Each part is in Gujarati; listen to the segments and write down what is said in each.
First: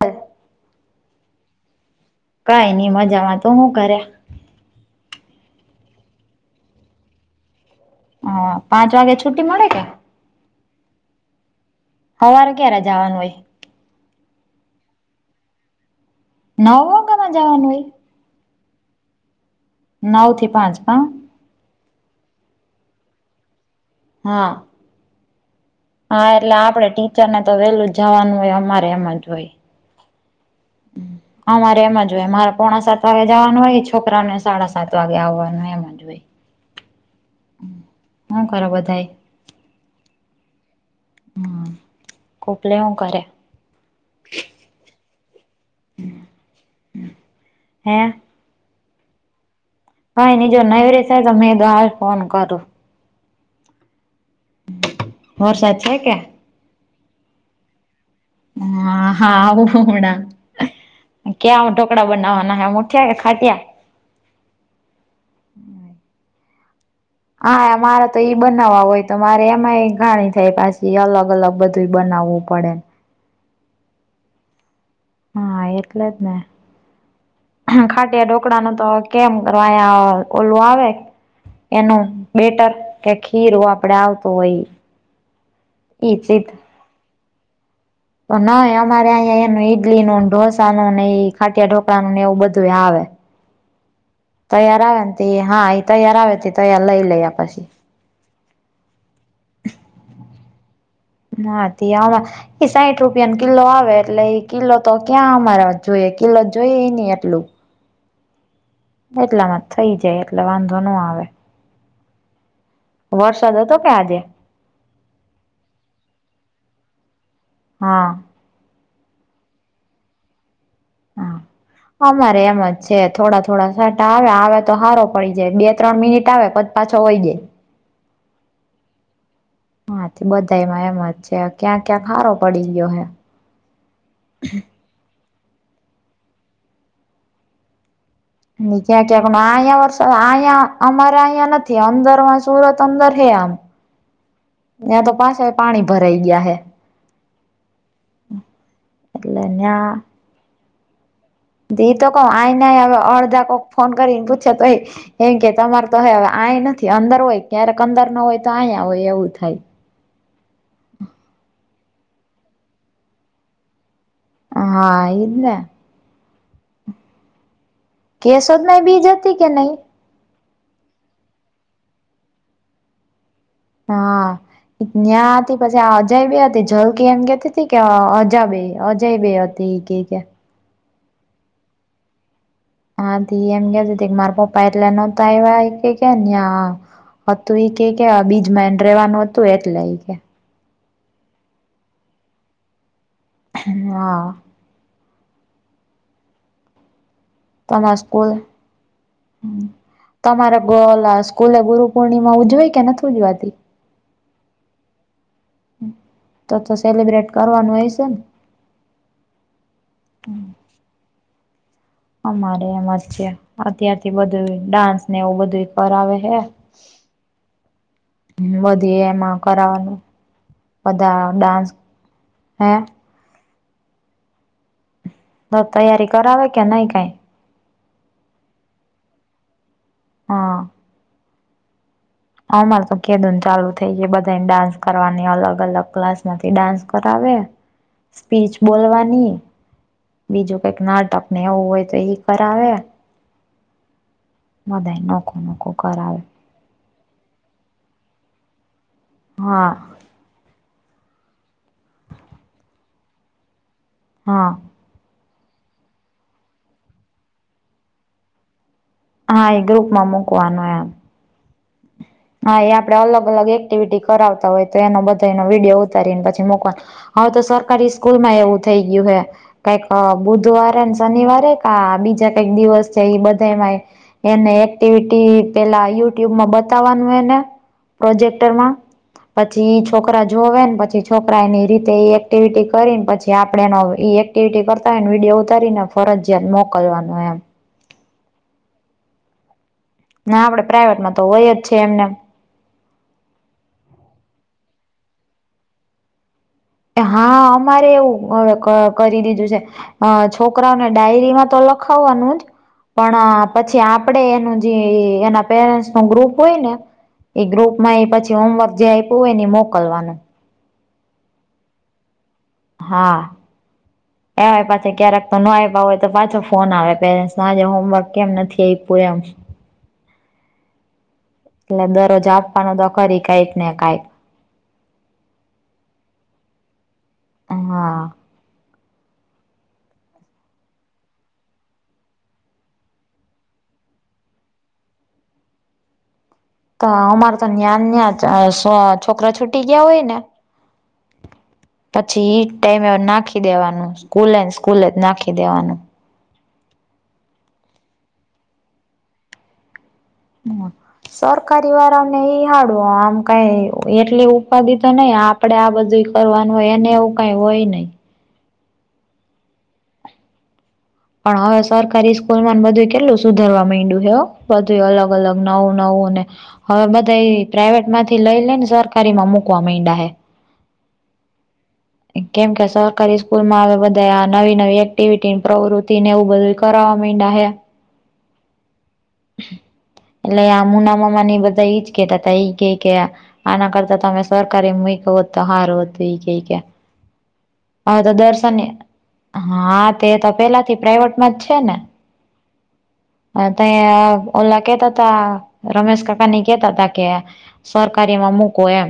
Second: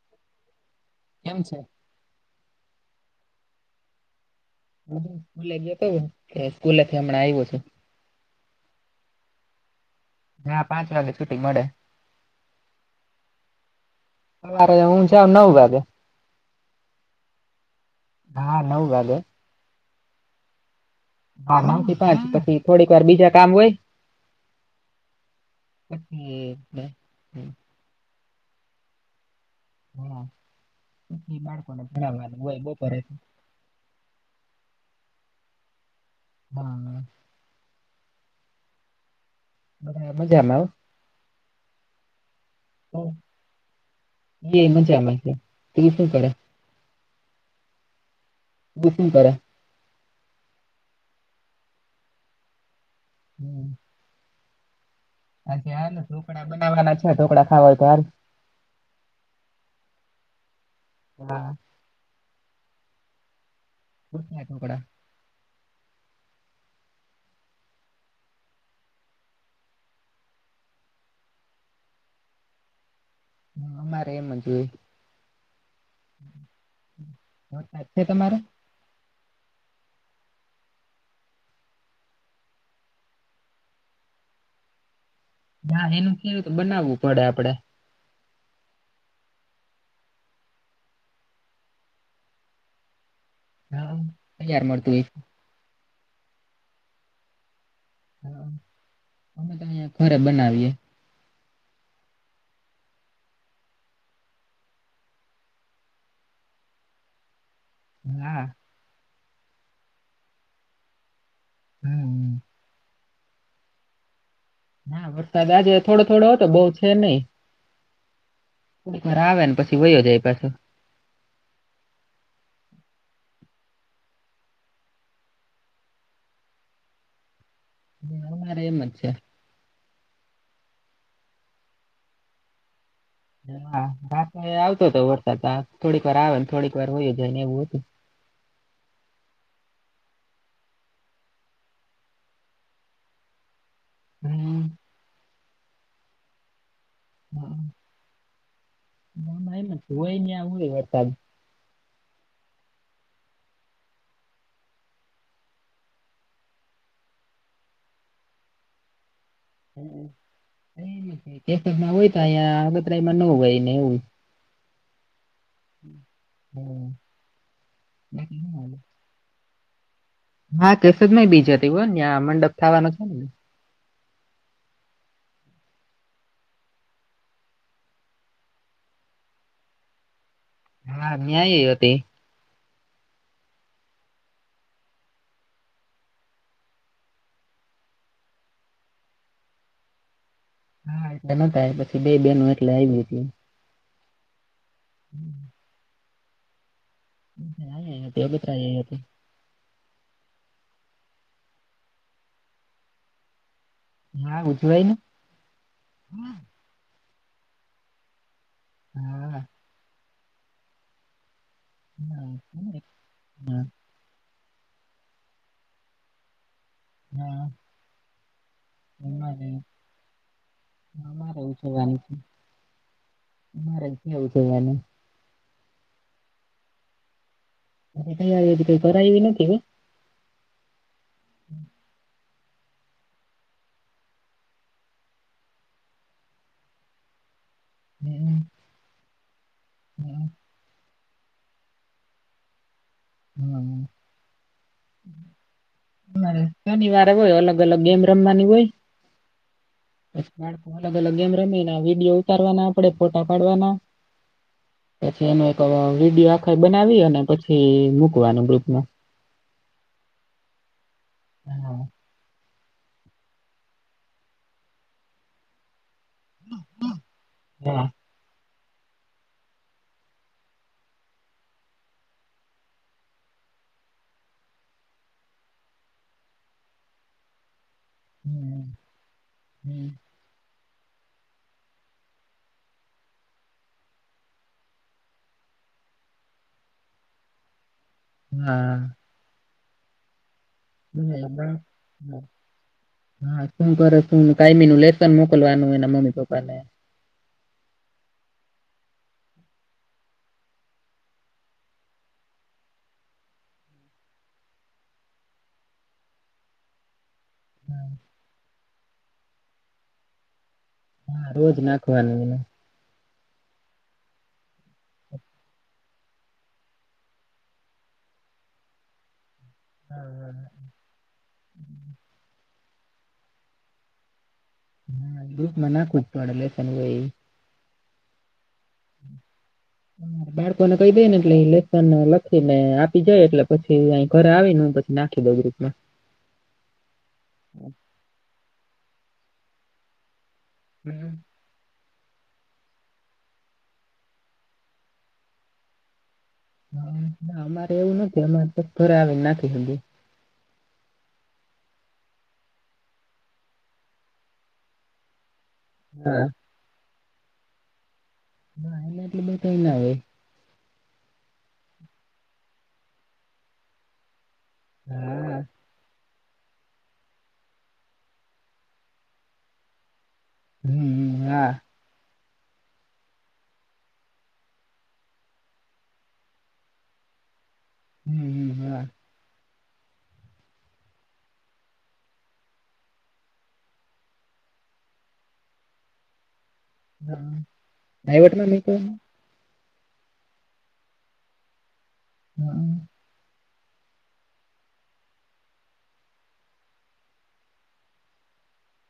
હ કેમ છે. કઈ નઈ મજામાં તો હું કર્યા. હ સ્કૂલે ગયોતો કે સ્કૂલેથી હમણા આવ્યો છું. હ પાંચ વાગે છુ્ટટી મળે કે હા પાંચ વાગે છુટી મળે. હવારે ક્યારે જવાનું હોય. સવારે હું છે નવ વાગે. નવ હો કેમાં જવાનું એ દા નવ વાગે. નવ થી પાંચ પા હા નવ થી પાંચ પછી થોડીક વાર બીજા કામ હોય. હા હા પછી એટલે આપડે ટીચર ને તો વેલું જવાનું હોય અમારે એમ જ હોય. હમ [unintelligible] હ મારે એમ જ હોય મારે પોણા સાત વાગે જવાનું હોય છે. છોકરાને સાડા સાત વાગે આવવાનું એમ જ હોય. હા. હા કર બધાય બધા મજામાં. હમ કોકલે હ હો. કર્યા. એ એમ જ આ છે ત શું કરે હે બુસી કર ભાઈ ની જો નહી રસ તો મેં ફોન કરો. હમ [unintelligible] વરસાદ છે ને કે ઢોકડા બનાવવાના છે ઢોકળા ખાવાય તોયાર હ હા આવું હમણા ક્યાં આવટો. કકડા બનાવવાના હ મુઠિયા ખાટિયા કુછસા ટોકડા હા મારે તો ઈ બનાવવા હોય તો મારે એમાંય ઘાણી થાય પછી અલગ અલગ બધ. તો બનાવવું પડે હા અમારે એમ જ હોય. હા એટલે જ ને વરસાદ છે ખાટિયા તમારે ઢોકળા ન તો કેમ કરવાયા ઓલું આવે એનું બેટર કે ખીર આપડે આવતું હોય. નાા ઈ એનું ચીજ કેવ બનાવવું પડે આપડે તો નહી અમારે અહીંયા એનું ઈડલી ન ઢોસા નું નને ખાટિયા ઢોકળાનું ને એવું બધું આવે. હા. તૈયાર મળતું આવે હોય ને ત હા એ તૈયાર આવે ત તૈયાર લઈ લે પછી. હા અમે તો અહિયાં ખરે બનાવીએ. [unintelligible] આવા એ સાઈઠ રૂપિયા ન કિલો આવે એટલે એ કિલો તો ક્યાં અમારા જોઈએ કિલો જોઈએ નહી એટલું. હમ એટલામાં થઇ જાય એટલે વાંધો ન આવે હમ હમ વરસાદ હતો કે આજે હા વરસાદ આજે થોડો થોડો હતો બઉ છે નહી. હા થ મારે આવે ને પછી વયયો જાય પાછો. હા અમારે એમ જ છે થોડા થોડા સટા આવે આવે તો હારો પડી જાય બે ત્રણ મિનિટ આવે. પાછો હોય ગ અરે એમ જ છે. હા તે બધામાં એમ જ છે ક્યાં ક્યાં હારો પડી ગયો હે [unintelligible] રા આવતો હતો વરસાદ થોડીક વાર આવે ને થોડીક વાર હોય જાય ને એવું હતું. ક્યાં ક્યાંક અહીંયા વરસાદ અહીયા અમારે અહીંયા નથી અંદરમાં સુરત અંદર હે આમ. હા હમ ત્યાં તો પાછા પાણી ભરાઈ ગયા હે હા ના એટલે ના એ જોય ને આય વરસાદ. દી તો ક આઈ ન હવે અડધા કોક ફોન કરીને પૂછે તોય. એમ કે તમારે તો હવે આઈ નથી અંદર હોય ક્યારેક અંદર ન હોય તો અહીયા હોય એવું થાય. કેમાં હોય અ આગતરામાં ન હોયને એવું. હા એ હમ. કેસોદ ન બીજ હતી કે નહી. હા કેસદ ય બીજા હતી હોય ને્યાં મંડપ થવાનો છે ને. હા. ત્યાં હતી પછી આ અજયબી હતી જલકી એમ કેતી હતી કે અજયબે અજયબે હતી. તે ઇ ગ કે. હા ન્યાય એ હતી. [unintelligible] એમ ગતી માર પપ એટલે ન તો એ કે કે હતું કે કે બીજમાંન રેવાનું હતું એટલે કે હા એ ન થાય પછી બે બેન એટલે આવી ગ હ હા. હમ. હતી બ હતી. તમારે [unintelligible] સ્કૂલે ગુરુ પૂર્ણિમા ઉજવા કે નથી ઉજવાતી. હા ઉછુંવાય ને. તો તો સેલિબ્રેટ કરવાનું હોય છે ને. હમ. હ. અમારે એમ જ છે અત્યારથી બધું ડાન્સ ને એવું બધું કરાવે હે. હા. હ વધી એમાં અમારે કરવાનું. બધા અમારે ડાન્સ હે. મારે આવવું છેને. તો તૈયારી કરાવે કે નહી કઈ. તૈયારી હજી કઈ કરવી નથી હ. હા. અમારે તો કેદું ને ચાલુ થઈ ગ બધાને ડાન્સ કરવાની અલગ અલગ ક્લાસ માંથી ડાન્સ કરાવે. હમ, સ્પીચ બોલવાની. હમ. બીજું કઈક નાટક ને એવું હોય તો એ કરાવે. હમ બધાય નોખું નોખું કરાવે. રે. શનિવારે હોય અલગ અલગ ગેમ રમવાની હોય. હા. બાળ અલગ અલગ ગેમ રમીને વિડીયો ઉતારવાના આપડે ફોટા પાડવાના. હા. પછી એનો એક વિડીયો આખા બનાવી અને પછી મૂકવાનું ગૃપમાં. હા એ ગ્રુપમાં મુૂકવાનો એમ. હા. હા એ આપણે અલગ અલગ એક્ટિવિટી કરાવતા હોય તો એનો બધા એનો વિડીયો. તરીને પછી મોકવાનું હવે તો હા. સરકારી સ્કૂલ માં એવું થઈ ગયું હે. કઈક બુધવારેને શનિવારે કા બીજા કઈક દિવસ છે એઈ બધામાંય. એને એક્ટિવિટી પેલા યુટ્યુબમાં બત. ઉતારવાનુંને પ્રોજેક્ટરમાં પછી છોકરા જોવેને પછી. છોકરાની રીતે એ એક્ટિવિટી કરીને પછી આપણેનો એક્ટિવિટી કરતા હોય ને વિડીયો ઉતારીને. ફરજિયાત મોકલવાનું એમ. હમ. ના આપડણે પ્રાાઈવેટમાં તો હોય બરાબર. જ છે એમનેમ. હા શું કરું કાયમી નું લેસન મોકલવાનું એના મમ્મી પપ્પા ને. હા અમારે એવું હવે ક કરી દીધું છે. અ છોકરાઓને ડાયરીમાં તો લખાવવાનું જ. પણ પછી આપડે એનું જે એના પેરેન્ટ્સ નો ગ્રુપ હોય ને. એ ગ્રુપ માં એ પછી હોમવર્ક જે આપ્યું હોય ને એ મોકલવાનું. હા રોજ નાખવાનું મને હા એય પાછી ક્યારેક તો નો આવ્યા હોય તો પાછો ફોન આવે પેરેન્ટ્સ આજે હોમવર્ક કેમ નથી આવીપ્યું એમ હા હા એટલે દરરોજ આપવાનો તો કરી કઈક ને કાઈક હા ગ્રુપમાં નાખવું પડે લેસન હોય એ. હા. બાળકોને કઈ દે ને એટલે લેસન લખી ને આપી જાય એટલે પછી અ ઘરે આવીને પછ. નાખી દ ગૃપમાં. તો અમારે તો જ્ઞાન્યાં છોકરા છૂટી ગયા હોય ને. હમ. પછી એઈ ટાઈમે એ નાખી દેવાનું સ્કૂલે સ્કૂલે જ નાખી દેવાનું ના અમારે એવું નથી અમારે તો ઘરે આવી નાખી સુધી હ સરકારી વાળાને એઈ હાડવ આમ કઈ એટલી ઉપાધિ તો નહી આપ આપણેે આ બધું કરવાનું હોય એને એવું કઈ હોય નહ નાલે એટલે બ કઈ ના આવે પણ હવે સરકારી સ્કૂલ માં બધું કેટલું સુધરવા માંડ્યું હ બધું અલગ અલગ હા નવું નવું ને હવે બધા એ પ્રાાઈવેટ માંથી લઈ લે ને સરકારી માં મુકવા માંડા હે હમ હા કેમ કે સરકારી સ્કૂલ માં આવે બધા આ નવી નવી એક્ટિવિટી પ્રવૃતિ ને એવું બધું કરાવવા માંડડા હૈ હમ હમ હમ એટલે આ મુના મામા બધા ઈજ કેતા હતા એઈ કે કે આના કરતા તમે સરકારી એ મ ક તો સારું હતું એ કે કે હા હવે તો ભાઈવટના મ દર્શને તો હા તે તો પેલા થી પ્રાઈવેટમાં જ છે ને હા અ ત ઓલા કેતા તા રમેશ કાકાની કેતા તા કે સરકારીમાં મૂકો એમ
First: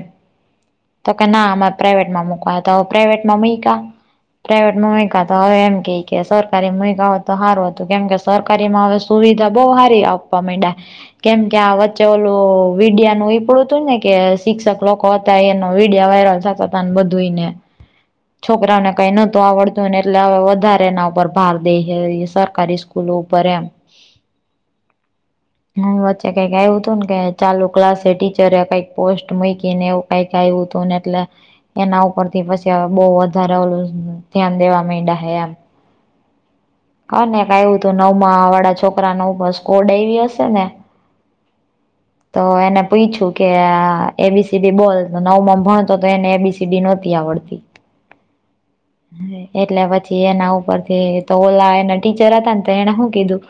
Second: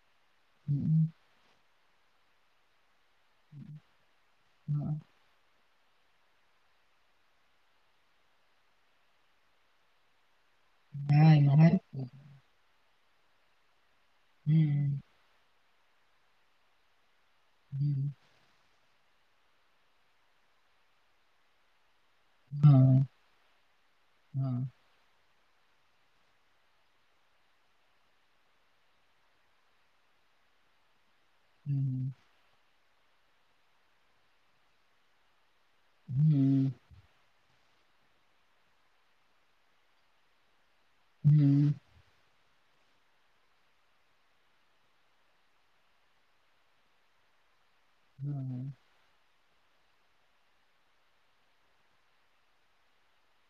હમ તો કે ના અરે પ્રાાઈવેટમાં મુક હતા પ્રાાઈવેટમાં મકા હા પ્રાાઈવેટમાં મકા તો હવે એમ કે કે સરકારી માવ તો સારું હતું કેમ કે સરકારી માં હવે સુવિધા બહ સારી આપવા માંડ્યા કેમકે હા આ વચ્ચે ઓલું વિડિયા નું એ પડું હતું ને કે શિક્ષક હમ લોકો હતા એનો વિડિયા વાયરલ થતા હતા ને બધુંને હમ છોકરાઓ ને કઈ નહત આવડતુંને એટલે હવે વધારે એના ઉપર ભાર દે સરકારી સ્કૂલો ઉપર એમ હા હ હ વચ્ચે કઈક આવું હતું ને કે ચાલુ ક્લાસ ટીચરે કઈક પોસ્ટ મકીને એવું કઈ કઈ ઉતવનેલા એના ઉપર થી પછી બહ વધારે ઓલું ધ્યાન દેવા ્યા હે એમ હમ હ ને ક એું હતું નવમાં વાળા છોકરા નર સ્કોડવી હશે ને હમ તો એને પૂછું કે એબીસીડી બોલ નવમાં ભણતો તો એને એબીસીડી નહોતી આવડતી [inaudible] હમ હ એટલે પછી એના ઉપરથી ઓલા એના ટીચર હતા ને તો એને શું કીધું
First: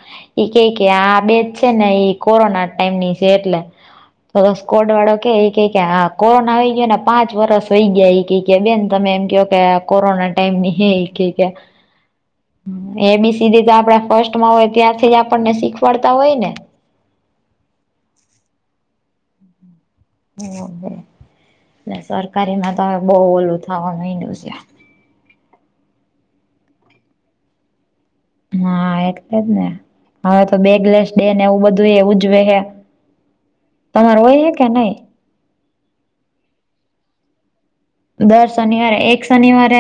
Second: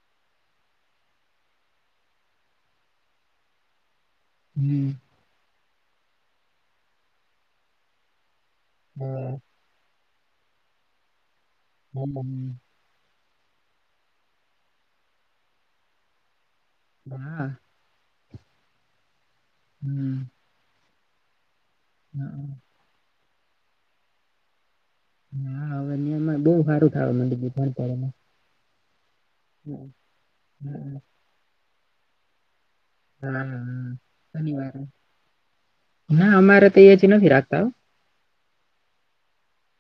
એ કે કે આ બેજ છે ને કોરોના ટાઈમ ની એટલે સ્કોડ હમ વાળો ક હા કોરોના આવીઈ ગયો ને પાંચ વરષ હોઈ ગયા એ કય બેને તમે એમ કહ કે કોરોના ટાઈમ ની હિ એ કેયકે હમબ એ બીસી તો આપડ ફર્સ્ટ માં હોય ત્યાંથી જ આપણને શીખવાડતા હોય ને. હા હમ ઓ બે સરકારીમાં તો હવે બહુ ઓલું થવા નઈ છે હા હવે નિ બહુ સારું થ નં પાડેમાં હા એટલે જ ને હવે તો બેગલેસ દેને એવું બધું એ ઉજવે હે હવાર તમારે હોય હે કે નહી ના અમારે તો એ જ નથી રાખતા દર શનિવારે એક શનિવારે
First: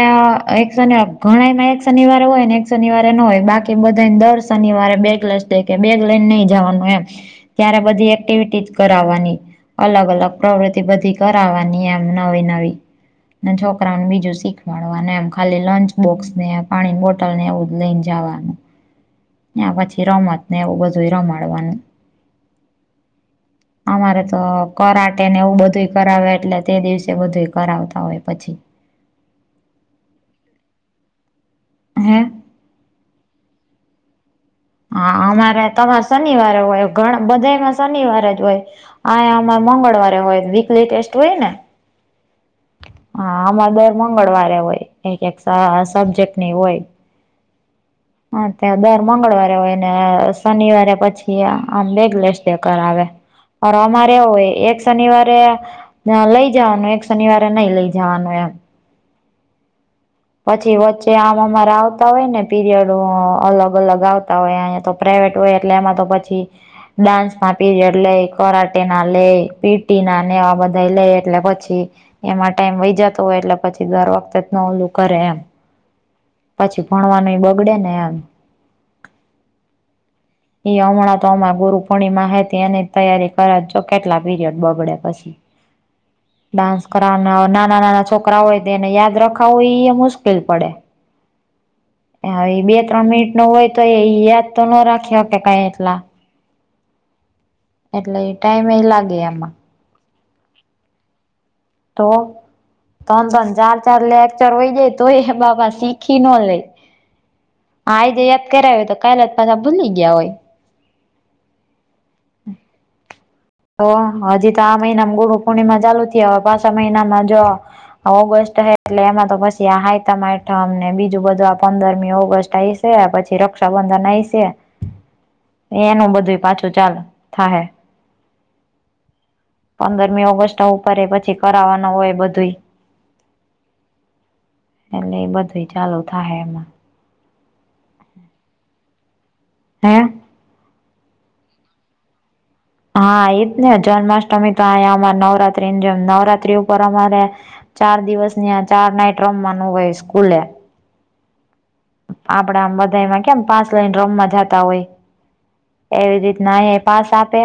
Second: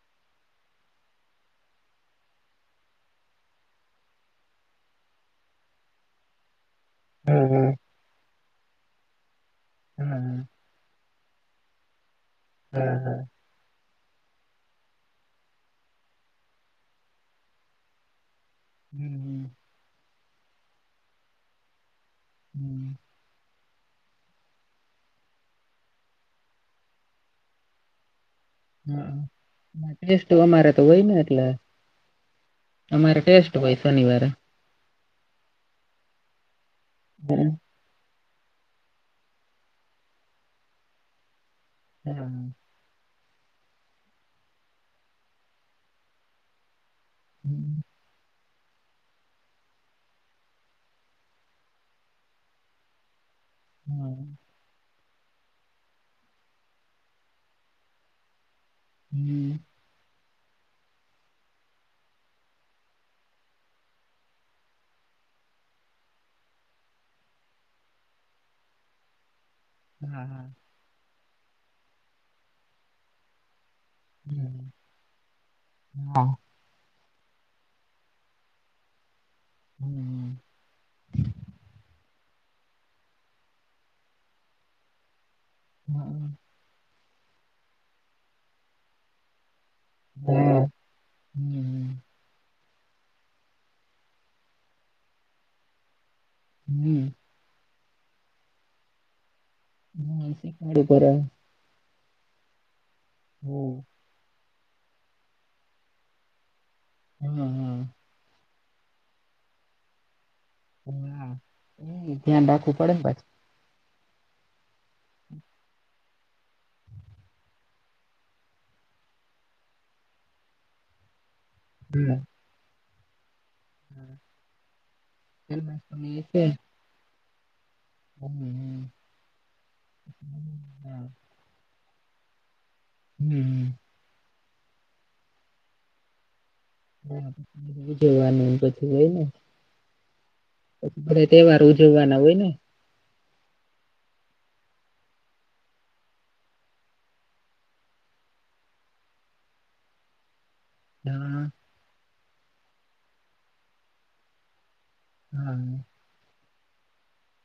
એક શનિવારે ઘણા એમાં એક શનિવારે હોય ને શનિવારે ન હોય બાકી બધાને દર શનિવારે બેગ લસ દે કે બેગ લઈને નહી જવાનું એમ હો હા ત્યારે બધી એક્ટિવિટી કરાવવાની અલગ હા અલગ પ્રવૃતિ બધી કરવાની એમ નવી નવી [unintelligible] ને છોકરાઓને બીજું શીખવાડવાને એમ ખાલી લંચ બોક્સ ને પાણી બોટલ ને એવું લઈને જવાનું હમ્મ હમ્મ પછી રમત ને એવું બધું રમાડવાનું [unintelligible] અમારે તો કરાટે ને એવું બધું કરાવે એટલે તે દિવસે બધું કરાવતા હવે પછી હ ટેસ્ટ અમારે તો હોય ને એટલે હે અમારે ટેસ્ટ એ પહિ શનનીવારે હા અમારે તમારે શનિવારે હોય ઘ હમ. બધા ના શનિવારે જ હોય આ અ મંગળવારે હોય વીકલી ટેસ્ટ હોય ને. હ. હા આમાં દર મંગળવારે હોય એક એક સબ્જેક્ટ ની હોય હમ્મ હા ત્યાં દર મંગળવારે હોય ને શનિવારે પછી આમ બેગલેસ દે કરઆવે અ હા અમારે હોય એક શનિવારે લઈ જવાનું એક શનિવારે નહી લઈ જવાનું એમ હમ્મ પછી વચ્ચે આમમાંરા આવતા હોય ને પીરિયડ અલગ અલગ આવતા હોય અયા તો પ્રઇવેટ હોય એટલે એમાં તો પછી ડાન્સમાં પીરયડ લે કરટેના લેય પી ટી ના હા ને હા આવા બધા લે એટલે પછી એમાં ટાઈમ વહી જતો હોય એટલે પછી દર વખતે જ હમ ન ઓલું કરે એમ હા પછી ભણવાનું એ બગડે ને એમ હમ્મ એ હમણાં તો અમા ગુરુ પૂર્ણિમા હતી એની તૈારી કરજો કેટલા પીરિયડ બગડે પછી હમ ડાન્સ કરવાના નાના નાના છોકરા હોય તે એને યાદ રખાવું હોઈ [unintelligible] હ એ બે ત્રણ મિનિટ નો હોય તો એ યાદ તો ન રાખ્યો કે કઈ એટલા હમ્મ એટલે ટાઈમ એ લાગે આમાં હા શીખડ કર તો ત્રણ ત્રણ હમ ચાર ચાર લેકચર હોય જાય તો એ બાપા શીખી ન લેય હમ્મ હમ્મ હા આઈજે યાદ કરાવ તો કાલે જ પાછા ભૂલી ગયા હોય. હા ધ્યાન રાખવું પડે ને પછ તો હજી તો આ મહિનામાં ગુરુ પૂર્ણિમા ચાલુ થ હવે પાછા મહિનામાં જો ઓગસ્ટ હ એટલે એમાં તો પછી આ હાયતાઠમને બીજું બધું પંદરમી હા. ઓગસ્ટ આઇશે પછી ર રક્ષાબંધન આઇ સે એનું જન્માષ્ટમી બધું પાછું ચાલુ થાય. હમ હમ. પંદરમી ઓગસ્ટ ઉપર હા. પછી કરાવવાનું હોય બધું. હમ્મ એટલે એ બધું ચાલુ થાય એમાં. હા જોવાનું એ તોછ હોય ને હ્યાં તહેવાર ઉજવવાના હોય ને. હા એજ ને જન્માષ્ટમી તો અયા અ નવરાત્રીની જેમ નવરાત્રી ઉપર અમારે ચાર દિવસ ની ચાર નાઈટ રમવાનું હોય સ્કૂલે. હા. આપડા આમ બધા એમાં કેમ પાસ લાઈન રોમવા જાતા હોય. હા. એવી રીતના અહી પાસ આપે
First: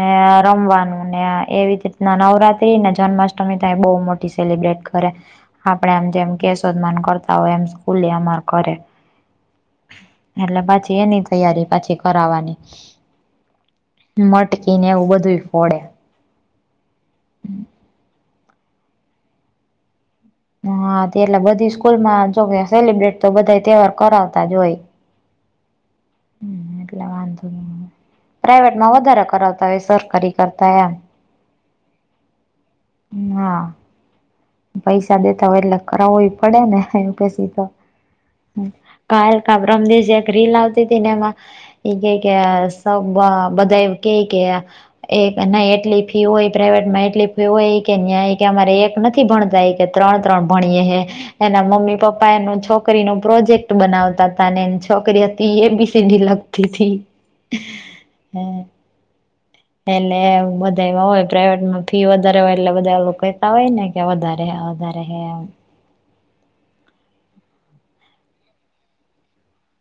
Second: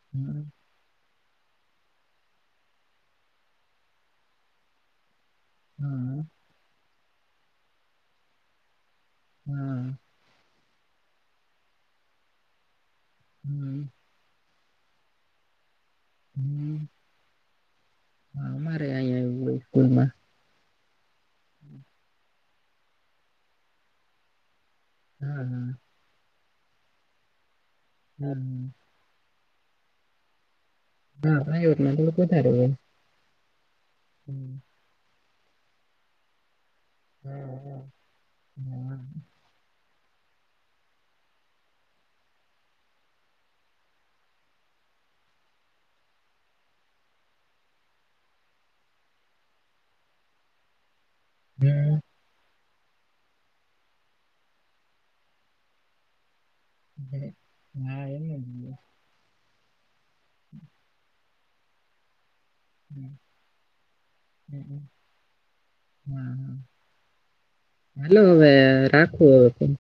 ને હમ. રમવાનું ને એવી નવ નવરાત્રી ને જન્માષ્ટમી તે બહુ મોટી સેલિબ્રેટ કરે. આપડે આમ હા, જેમ કેશોદમા કરતા હોય એમ સ્કૂલે અમાર કરે. હમ. એટલે પછી એની તૈયારી પછી કરાવાની. હમ. મટકી ને એવું બધું ફોડે. હમ હા મારે અહીં આવું હોય સ્કૂલમાં. હા તે એટલે બધી સ્કૂલ માં જોકે સેલિબ્રેટ તો બધા તહેવાર કરાવતા જ હોય. હા હા. એટલે વાંધો ન‌ઇ હા. પ્રાઈવેટ માં વધારે કરાવતા હોય સર. કરી કરતા યા હા ભયોત [inaudible] તોડું ક થારું હા. હમ. [unintelligible] પૈસા દેતા હોય એટલે કરાવો પડે ને એ હા, પસી તો હા, હા, ક હમ. કા પરમ દી એક રીલ આવતી હતી ને એમાં. એ ક કે સ બધા ક કે એક ના એટલી ફી હોય પ્રાાઈવેટ માં એટલી ફી હોય કે ન્યાય કે અમારે એક નથી. ભણતા કે ત્રણ ત્રણ ભણીએ હ એના મમ્મી પપ્પા પપ્પા એ છોકરીનો પ્રોજેક્ટ બનાવતા હતા અને છોકરી હતી એબીસીડી લ લખતી થી. હમ. હા, એમ જ હોય. એને બધા એવા હોય પ્રાઈવેટમાં ફી વધારે હોય એટલે બધા હમ, એવું કેતા હોય ને કે વધારે હમ. હમ. વધારે હમ. હા હાલો હવે રાખુ હવે ફોન.